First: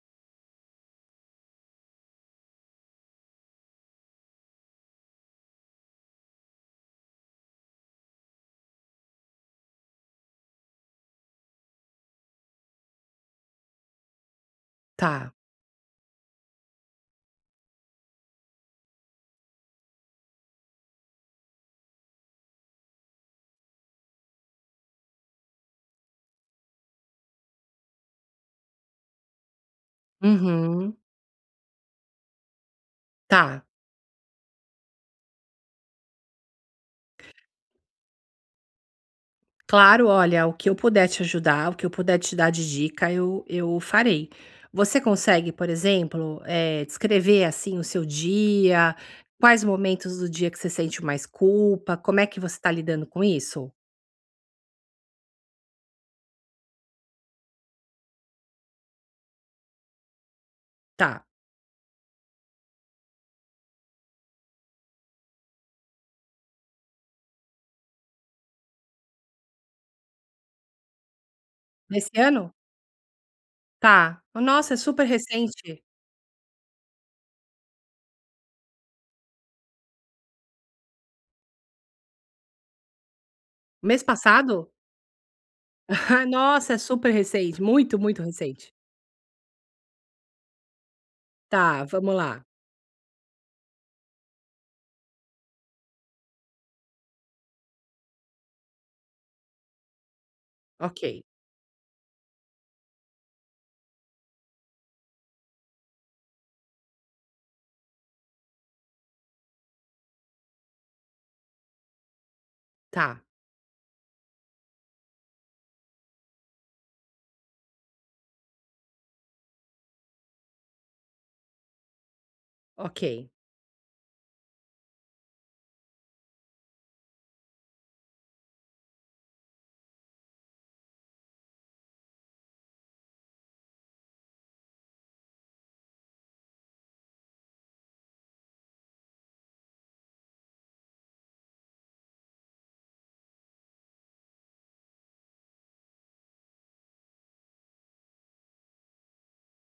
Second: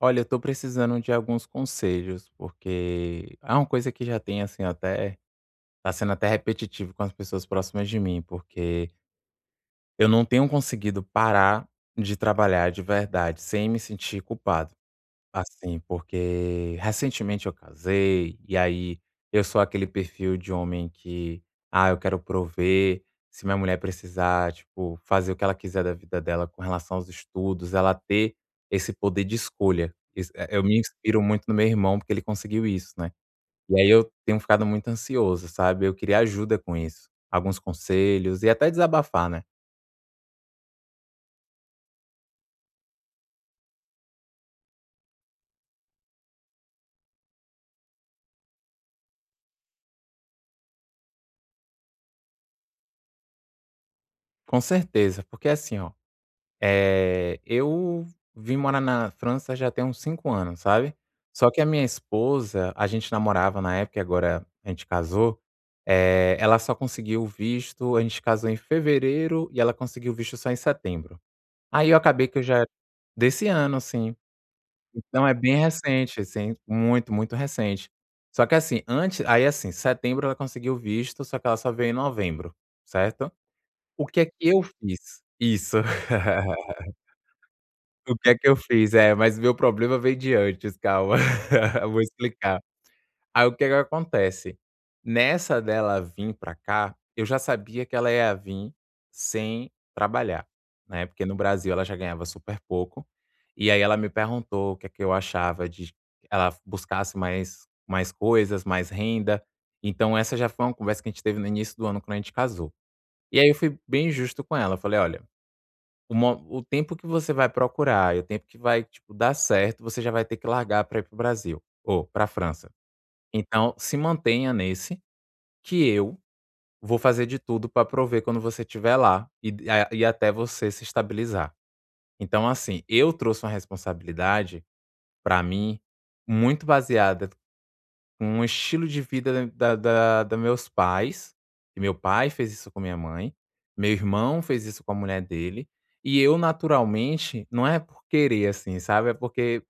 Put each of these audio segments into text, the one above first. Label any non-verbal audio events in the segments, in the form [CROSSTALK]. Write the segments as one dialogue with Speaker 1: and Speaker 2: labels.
Speaker 1: Olha, eu tô precisando de alguns conselhos, porque é uma coisa que já tem, assim, até. Tá sendo até repetitivo com as pessoas próximas de mim, porque eu não tenho conseguido parar de trabalhar de verdade, sem me sentir culpado.
Speaker 2: Tá.
Speaker 1: Assim, porque recentemente eu casei, e aí eu sou aquele perfil de homem que, ah, eu quero prover. Se minha mulher precisar, tipo, fazer o que ela quiser da vida dela com relação aos estudos, ela ter esse poder de escolha. Isso, eu me
Speaker 2: Uhum.
Speaker 1: inspiro muito no meu irmão, porque ele conseguiu isso, né.
Speaker 2: Tá.
Speaker 1: E aí eu tenho ficado muito ansioso, sabe. Eu queria ajuda com isso, alguns conselhos e até desabafar, né.
Speaker 2: Claro, olha, o que eu puder te ajudar, o que eu puder te dar de dica, eu farei. Você consegue, por exemplo, descrever assim o seu dia? Quais momentos do dia que você sente mais culpa? Como é que você está lidando com isso?
Speaker 1: Com certeza, porque assim ó. Eu vim morar na França já tem uns 5 anos, sabe.
Speaker 2: Tá.
Speaker 1: Só que a minha esposa, a gente namorava na época e agora a gente casou. Ela só conseguiu o visto, a gente casou em fevereiro e ela conseguiu o visto só em setembro. Aí eu
Speaker 2: Nesse
Speaker 1: acabei que eu
Speaker 2: ano?
Speaker 1: já, desse ano, assim.
Speaker 2: Tá. Nossa, é super
Speaker 1: Então é bem
Speaker 2: recente.
Speaker 1: recente, assim, muito, muito recente. Só que assim, antes, aí assim, setembro ela conseguiu o visto, só que ela só veio em novembro, certo.
Speaker 2: Mês
Speaker 1: O que é que eu
Speaker 2: passado?
Speaker 1: fiz? Isso.
Speaker 2: [LAUGHS]
Speaker 1: [LAUGHS]
Speaker 2: Nossa, é super recente. Muito,
Speaker 1: [LAUGHS] O
Speaker 2: muito
Speaker 1: que é que eu
Speaker 2: recente.
Speaker 1: fiz? É, mas meu problema veio de antes, calma, [LAUGHS]
Speaker 2: Tá,
Speaker 1: eu vou
Speaker 2: vamos lá.
Speaker 1: explicar. Aí, o que é que acontece? Nessa dela vim pra cá, eu já sabia que ela ia vir sem trabalhar, né,
Speaker 2: Ok.
Speaker 1: porque no Brasil ela já ganhava super pouco, e aí ela me perguntou o que é que eu achava de que ela buscasse mais coisas, mais renda, então essa já foi uma conversa que a gente teve no início do ano quando a gente casou.
Speaker 2: Tá.
Speaker 1: E aí eu fui bem justo com ela, eu falei: "Olha, o mo o tempo que você vai procurar e o tempo que vai, tipo, dar certo, você já vai ter que largar pra ir para o Brasil ou pra França.
Speaker 2: Ok.
Speaker 1: Então, se mantenha nesse, que eu vou fazer de tudo para prover quando você estiver lá e a e até você se estabilizar". Então, assim, eu trouxe uma responsabilidade para mim muito baseada um estilo de vida da meus pais, e meu pai fez isso com minha mãe, meu irmão fez isso com a mulher dele, e eu naturalmente, não é por querer, assim, sabe, é porque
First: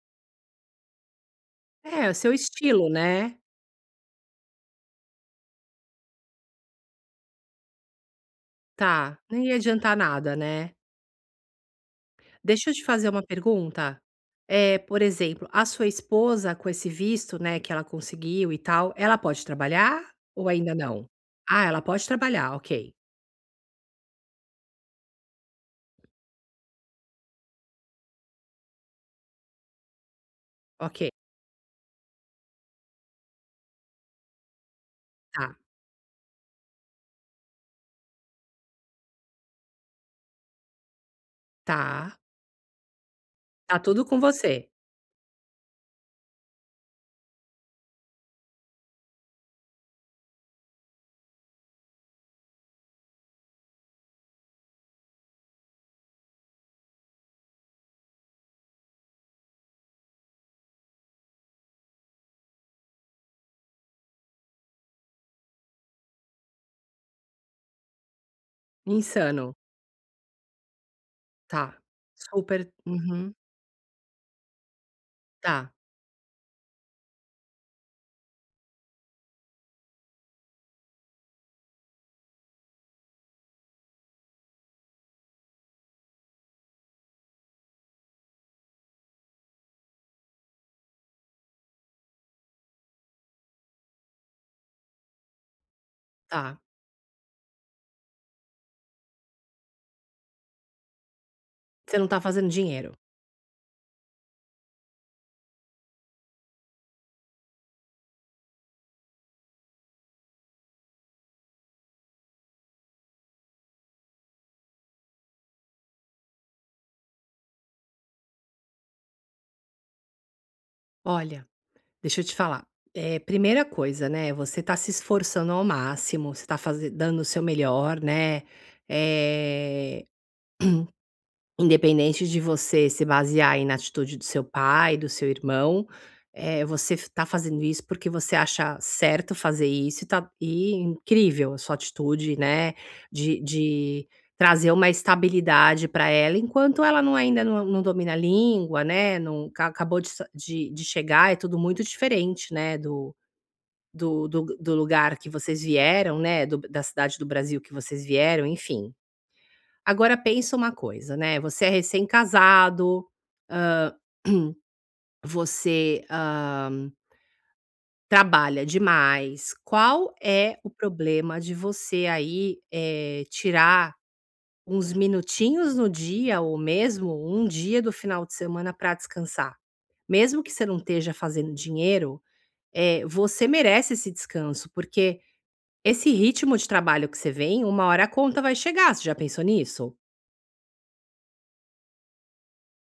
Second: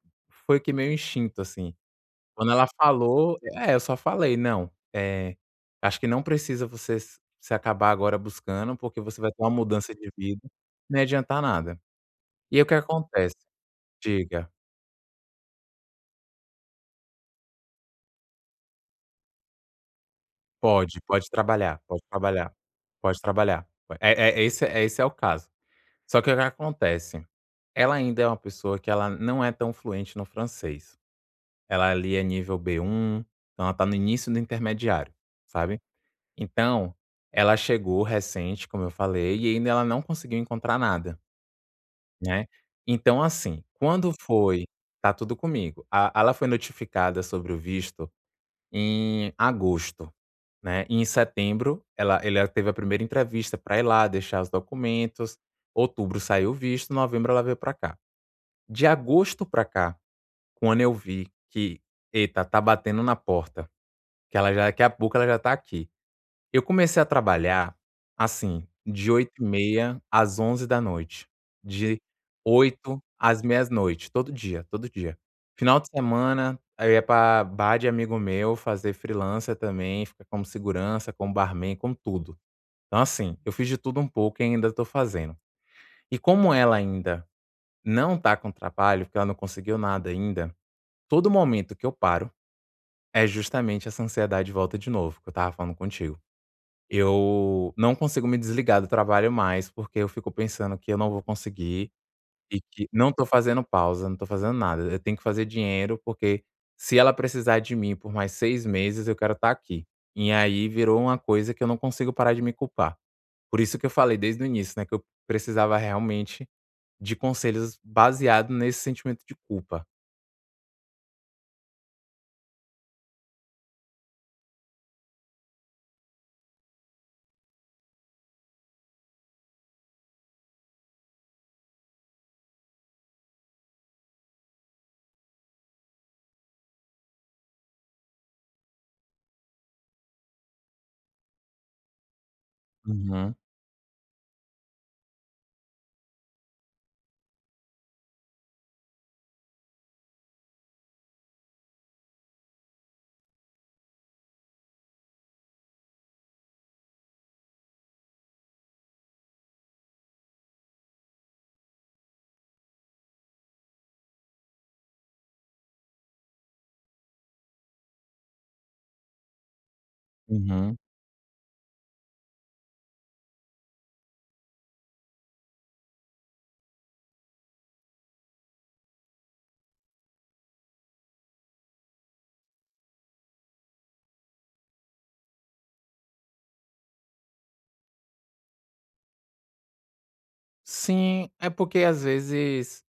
Speaker 1: foi que meu instinto, assim.
Speaker 2: É, o seu
Speaker 1: Quando ela
Speaker 2: estilo, né?
Speaker 1: falou é, eu só falei: "Não, acho que não precisa você se acabar agora buscando, porque
Speaker 2: Tá,
Speaker 1: você vai ter
Speaker 2: nem
Speaker 1: uma
Speaker 2: ia adiantar
Speaker 1: mudança de
Speaker 2: nada,
Speaker 1: vida,
Speaker 2: né.
Speaker 1: não ia adiantar nada". E aí o
Speaker 2: Deixa eu
Speaker 1: que
Speaker 2: te fazer uma
Speaker 1: acontece?
Speaker 2: pergunta,
Speaker 1: Diga.
Speaker 2: é por exemplo, a sua esposa com esse visto, né, que ela conseguiu e tal, ela pode trabalhar ou ainda
Speaker 1: Pode,
Speaker 2: não?
Speaker 1: pode
Speaker 2: Ah,
Speaker 1: trabalhar,
Speaker 2: ela
Speaker 1: pode
Speaker 2: pode
Speaker 1: trabalhar,
Speaker 2: trabalhar. Ok.
Speaker 1: pode trabalhar. É esse é esse é o caso. Só que o que acontece, ela ainda é uma pessoa que ela não é tão fluente no francês.
Speaker 2: Ok.
Speaker 1: Ela ali é nível B1, então ela tá no início do intermediário,
Speaker 2: Tá.
Speaker 1: sabe. Então, ela chegou recente, como eu falei, e ainda ela não conseguiu encontrar nada,
Speaker 2: Tá.
Speaker 1: né. Então assim,
Speaker 2: Tá tudo
Speaker 1: quando
Speaker 2: com
Speaker 1: foi,
Speaker 2: você.
Speaker 1: tá tudo comigo. A ela foi notificada sobre o visto em agosto. Né, e em setembro ela ele teve a primeira entrevista para ir lá deixar os documentos, outubro saiu o visto, novembro ela veio para cá. De agosto para cá, quando eu vi que: "Eita, tá batendo na porta", que ela já daqui a pouco ela já tá aqui. Eu comecei a trabalhar, assim, de oito e
Speaker 2: Insano.
Speaker 1: meia às 23h,
Speaker 2: Tá.
Speaker 1: de
Speaker 2: Super.
Speaker 1: oito
Speaker 2: Uhum.
Speaker 1: às meia-noite, todo dia, todo dia.
Speaker 2: Tá.
Speaker 1: Final de semana, eu ia pra bar de amigo meu fazer freelancer também, ficar como segurança, como barman, como tudo. Então, assim, eu fiz de tudo um pouco e ainda tô fazendo. E como ela ainda não tá com trabalho, porque ela não conseguiu nada ainda, todo momento que eu paro é justamente essa ansiedade volta de novo, que eu estava falando contigo.
Speaker 2: Tá.
Speaker 1: Eu não consigo me desligar do trabalho mais, porque eu fico pensando que eu não vou conseguir
Speaker 2: Você não tá fazendo
Speaker 1: e que
Speaker 2: dinheiro.
Speaker 1: não tô fazendo pausa, não tô fazendo nada. Eu tenho que fazer dinheiro, porque se ela precisar de mim por mais 6 meses, eu quero estar aqui. E aí virou uma coisa que eu não consigo parar de me culpar. Por isso que eu falei desde o início, né, que eu precisava realmente de conselhos baseado nesse sentimento de culpa.
Speaker 2: Olha. Deixa eu te falar. Primeira coisa, né, você tá se esforçando ao máximo, você tá faze dando o seu melhor, né, eh, independente de você se basear aí na atitude do seu pai, do seu irmão, você f tá fazendo isso porque você acha certo fazer isso e tá e incrível a sua atitude, né,
Speaker 1: Uhum,
Speaker 2: de trazer uma estabilidade para ela, enquanto ela não ainda não domina a língua, né, não ca acabou de sa de chegar, é tudo muito diferente, né, do lugar que vocês vieram, né, do da cidade do Brasil que vocês vieram, enfim. Agora pensa uma coisa, né, você é recém-casado, você, trabalha demais. Qual é o
Speaker 1: uhum.
Speaker 2: problema de você aí, tirar uns minutinhos no dia ou mesmo um dia do final de semana para descansar? Mesmo que você não esteja fazendo dinheiro, você merece esse descanso, porque esse ritmo de trabalho que você vem, uma hora a conta vai chegar, você já pensou nisso?
Speaker 1: Sim, é porque às vezes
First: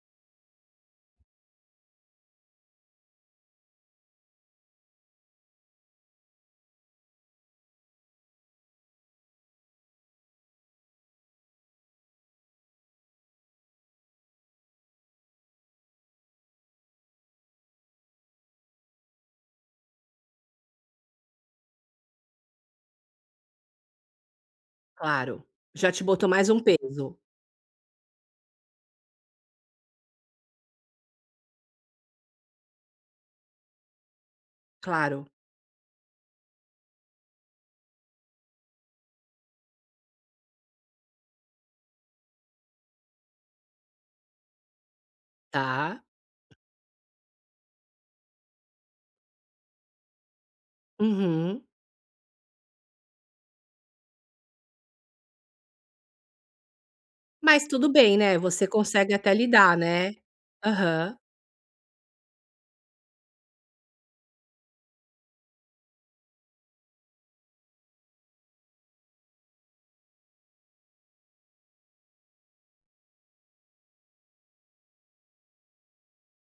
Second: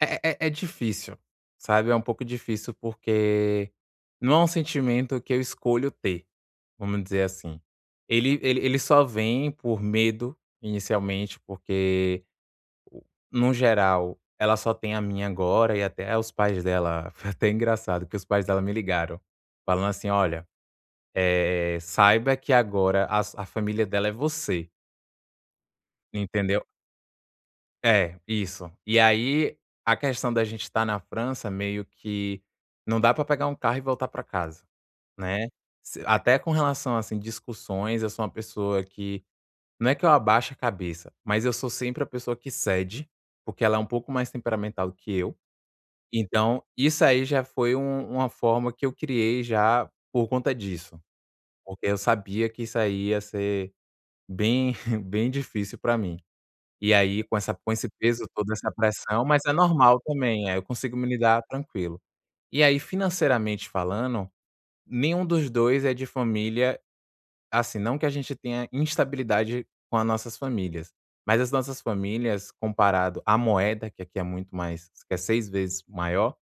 Speaker 1: é difícil, sabe, é um pouco difícil, porque não é um sentimento que eu escolho ter, vamos dizer assim. Ele só vem por medo, inicialmente, porque, no geral, ela só tem a minha agora e até os pais dela [LAUGHS] foi até engraçado que os pais dela me ligaram, falando assim: "Olha, saiba que agora a su a família dela é você",
Speaker 2: Claro. Já te botou mais um
Speaker 1: entendeu?
Speaker 2: peso?
Speaker 1: É, isso. E aí, a questão da gente estar na França meio que não dá pra pegar um carro e voltar pra casa,
Speaker 2: Claro.
Speaker 1: né. Se até com relação, assim, discussões, eu sou uma pessoa que não é que eu abaixo a cabeça, mas eu sou sempre a pessoa que cede, porque ela é um pouco mais temperamental do que eu.
Speaker 2: Tá.
Speaker 1: Então, isso aí já foi uma forma que eu criei já por conta disso,
Speaker 2: Uhum.
Speaker 1: porque eu sabia que isso aí ia ser bem [LAUGHS] bem difícil pra mim. E aí
Speaker 2: Mas
Speaker 1: com esse
Speaker 2: tudo bem,
Speaker 1: peso
Speaker 2: né,
Speaker 1: todo,
Speaker 2: você
Speaker 1: essa
Speaker 2: consegue
Speaker 1: pressão,
Speaker 2: até
Speaker 1: mas é
Speaker 2: lidar,
Speaker 1: normal
Speaker 2: né?
Speaker 1: também, eu consigo me
Speaker 2: Aham.
Speaker 1: lidar tranquilo. E aí financeiramente falando, nenhum dos 2 é de família, assim, não que a gente tenha instabilidade com as nossas famílias, mas as nossas famílias comparado à moeda, que aqui é muito mais, que é 6 vezes maior,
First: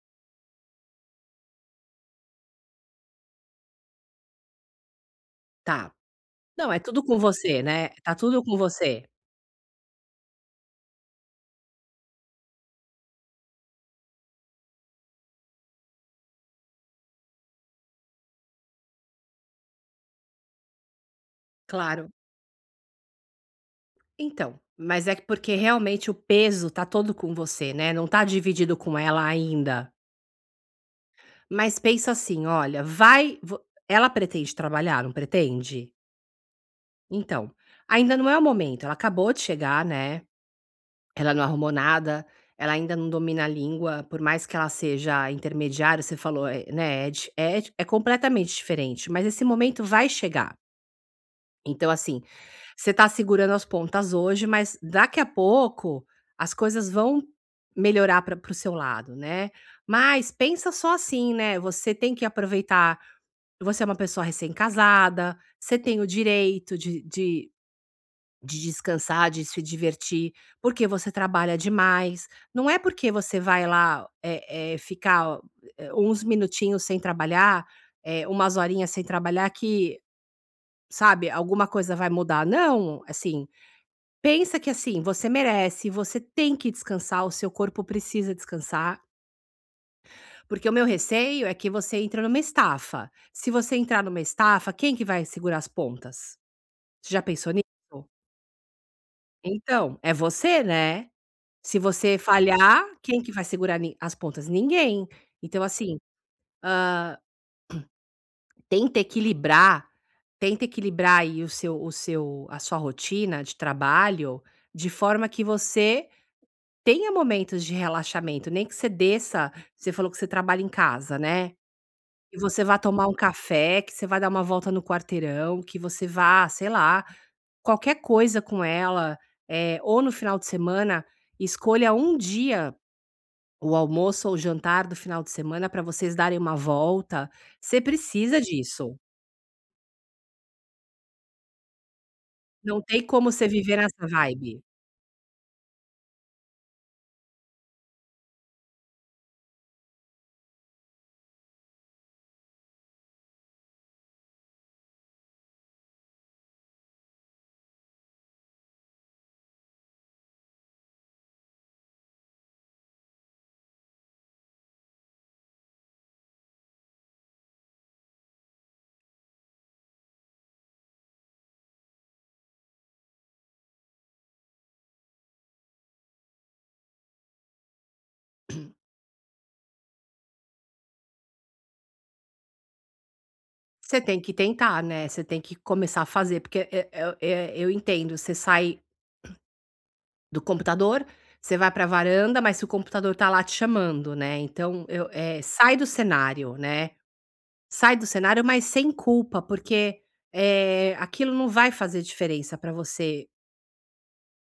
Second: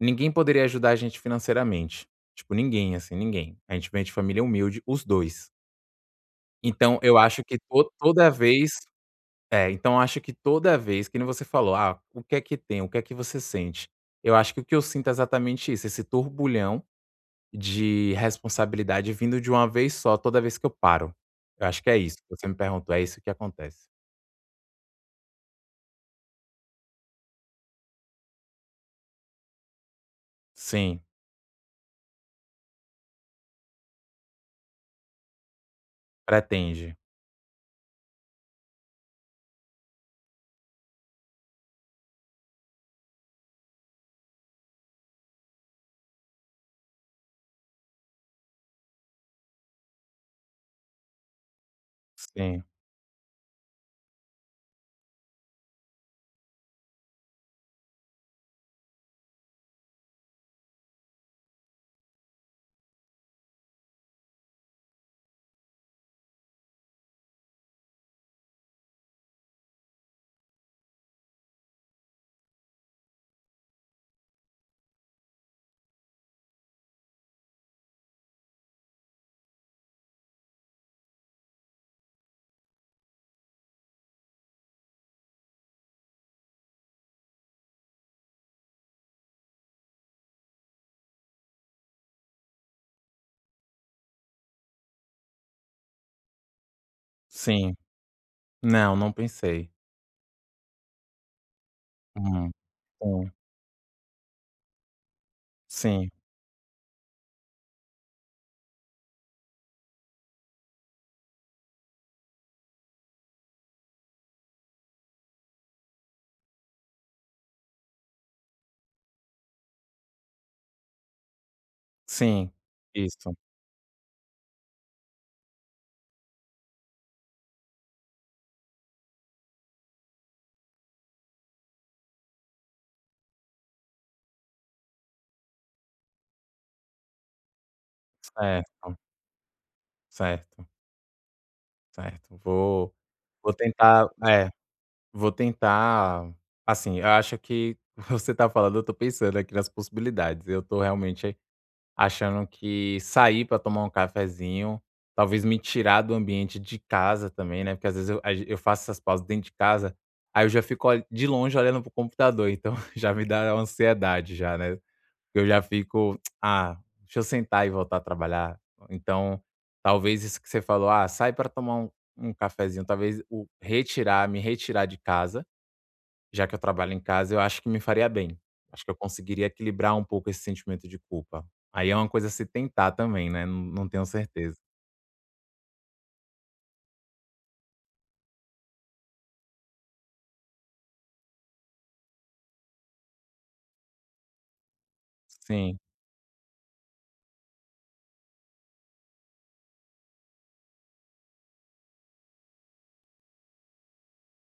Speaker 1: ninguém poderia ajudar a gente financeiramente. Tipo, ninguém, assim, ninguém. A gente vem de família humilde, os dois.
Speaker 2: Tá. Não, é
Speaker 1: Então
Speaker 2: tudo
Speaker 1: eu
Speaker 2: com
Speaker 1: acho que
Speaker 2: você, né,
Speaker 1: to
Speaker 2: tá
Speaker 1: toda
Speaker 2: tudo com
Speaker 1: vez
Speaker 2: você.
Speaker 1: é, então acho que toda vez, que nem você falou: "Ah, o que é que tem? O que é que você sente?". Eu acho que o que eu sinto é exatamente isso, esse turbulhão de responsabilidade vindo de uma vez só, toda vez que eu paro. Eu acho que é
Speaker 2: Claro.
Speaker 1: isso que você me perguntou, é isso que acontece.
Speaker 2: Então, mas é que porque realmente o peso tá todo com você, né, não tá dividido com ela ainda.
Speaker 1: Sim,
Speaker 2: Mas pensa assim, olha, vai vo ela pretende trabalhar, não pretende?
Speaker 1: pretende.
Speaker 2: Então, ainda não é o momento, ela acabou de chegar, né, ela não arrumou nada, ela ainda não domina a língua, por mais que ela seja intermediária, você falou, né, é di é di é completamente diferente, mas esse momento vai chegar. Então, assim,
Speaker 1: Sim,
Speaker 2: você tá segurando as pontas hoje, mas daqui a pouco as coisas vão melhorar para o seu lado, né. Mas pensa só assim, né, você tem que aproveitar. Você é uma pessoa recém-casada, você tem o direito de descansar, de se divertir, porque você trabalha demais. Não é porque você vai lá, ficar, uns minutinhos sem trabalhar, umas horinhas sem trabalhar que, sabe, alguma coisa vai mudar. Não, assim, pensa que, assim, você merece, você tem que descansar, o seu corpo precisa descansar, porque o meu receio é que você entre numa estafa. Se você entrar numa estafa, quem que vai segurar as pontas? Você já pensou nisso?
Speaker 1: sim. Não, não pensei.
Speaker 2: Então, é você, né? Se você
Speaker 1: Hum,
Speaker 2: falhar, quem
Speaker 1: hum.
Speaker 2: que vai segurar ni as pontas? Ninguém. Então assim,
Speaker 1: Sim,
Speaker 2: hã, tenta equilibrar aí o seu a sua rotina de trabalho, de forma que você tenha momentos de relaxamento, nem que você desça. Você falou que você trabalha em casa, né, que
Speaker 1: sim.
Speaker 2: você vá tomar um
Speaker 1: Isso.
Speaker 2: café, que você vá dar uma volta no quarteirão, que você vá, sei lá, qualquer coisa com ela, ou no final de semana, escolha um dia. O almoço ou o jantar do final de semana para vocês darem uma volta, você precisa disso.
Speaker 1: Certo, certo, certo.
Speaker 2: Não
Speaker 1: Vou
Speaker 2: tem como você
Speaker 1: vou
Speaker 2: viver nessa
Speaker 1: tentar é.
Speaker 2: vibe.
Speaker 1: Vou tentar, assim, eu acho que [LAUGHS] você tá falando, eu tô pensando aqui nas possibilidades. Eu tô realmente achando que sair pra tomar um cafezinho, talvez me tirar do ambiente de casa também, né, porque às vezes eu faço essas pausas dentro de casa, aí eu já fico ol de longe olhando pro computador, então [LAUGHS] já me dá uma ansiedade já, né. Eu já fico: [TSK] "Ah, deixa eu sentar e voltar a trabalhar". Então, talvez isso que você falou: "Ah, sai pra tomar um cafezinho", talvez o retirar me retirar de casa já que eu trabalho em casa, eu acho que me faria bem. Acho que eu conseguiria equilibrar um pouco esse sentimento de culpa. Aí é uma coisa a se tentar também, né, não não
Speaker 2: Você
Speaker 1: tenho
Speaker 2: tem que
Speaker 1: certeza.
Speaker 2: tentar, né, você tem que começar a fazer, porque eu entendo, você sai do computador, você vai para a varanda, mas se o computador tá lá te chamando, né, então sai
Speaker 1: Sim,
Speaker 2: do cenário, né, sai do cenário, mas sem culpa, porque, aquilo não vai fazer diferença para você.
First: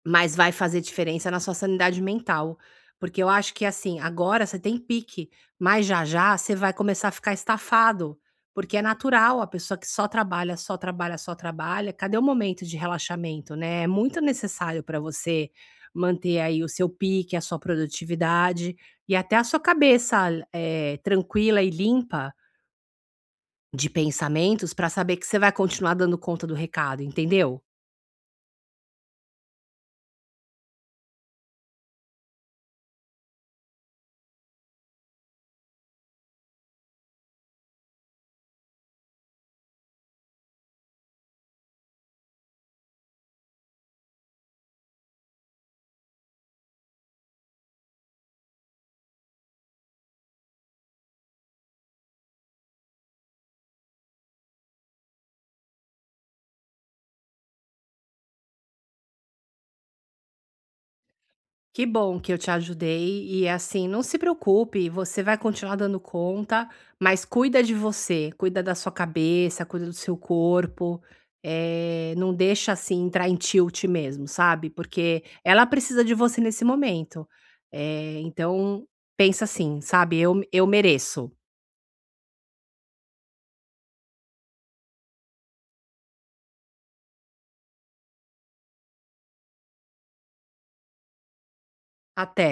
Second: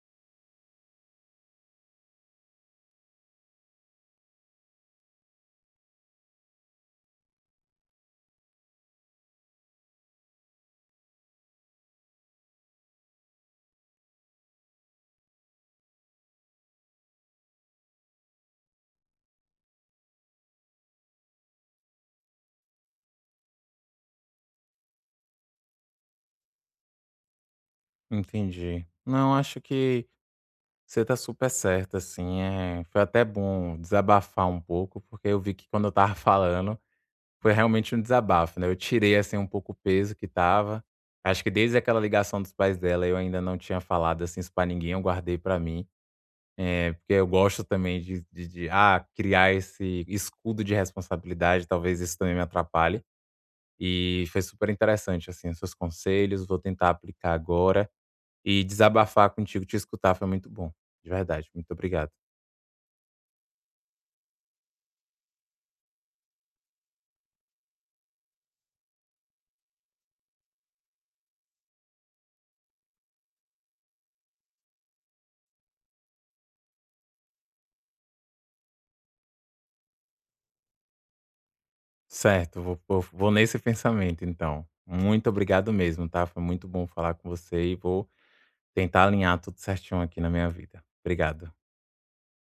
Speaker 2: Mas vai fazer diferença na sua sanidade mental, porque eu acho que, assim, agora você tem pique, mas já já você vai começar a ficar estafado, porque é natural, a pessoa que só trabalha, só trabalha, só trabalha, cadê o momento de relaxamento, né? É muito necessário para você manter aí o seu pique, a sua produtividade e até a sua cabeça, tranquila e limpa de pensamentos para saber que você vai continuar dando conta do recado, entendeu?
Speaker 1: entendi. Não, acho que você tá super certa, assim, é foi até bom desabafar um pouco, porque eu vi que quando eu estava [LAUGHS] falando, foi realmente um desabafo, né, eu tirei, assim, um pouco o peso que estava. Acho que desde aquela ligação dos pais dela, eu ainda não tinha falado, assim, isso pra ninguém, eu guardei pra mim. É, porque eu gosto também de criar esse escudo de responsabilidade, talvez isso também me atrapalhe. E foi super interessante, assim, os seus conselhos, vou tentar aplicar agora e desabafar contigo, te escutar foi muito bom, de verdade, muito
Speaker 2: Que
Speaker 1: obrigado.
Speaker 2: bom que eu te ajudei e assim, não se preocupe, você vai continuar dando conta, mas cuida de você, cuida da sua cabeça, cuida do seu corpo, não deixa assim entrar em tilt mesmo, sabe? Porque ela precisa de você nesse momento. Então pensa assim, sabe? Eu mereço.
Speaker 1: Certo, vou nesse pensamento então. Muito obrigado mesmo, tá? Foi muito bom falar com você e vou tentar alinhar tudo certinho aqui na minha vida. Obrigado.
Speaker 2: Até.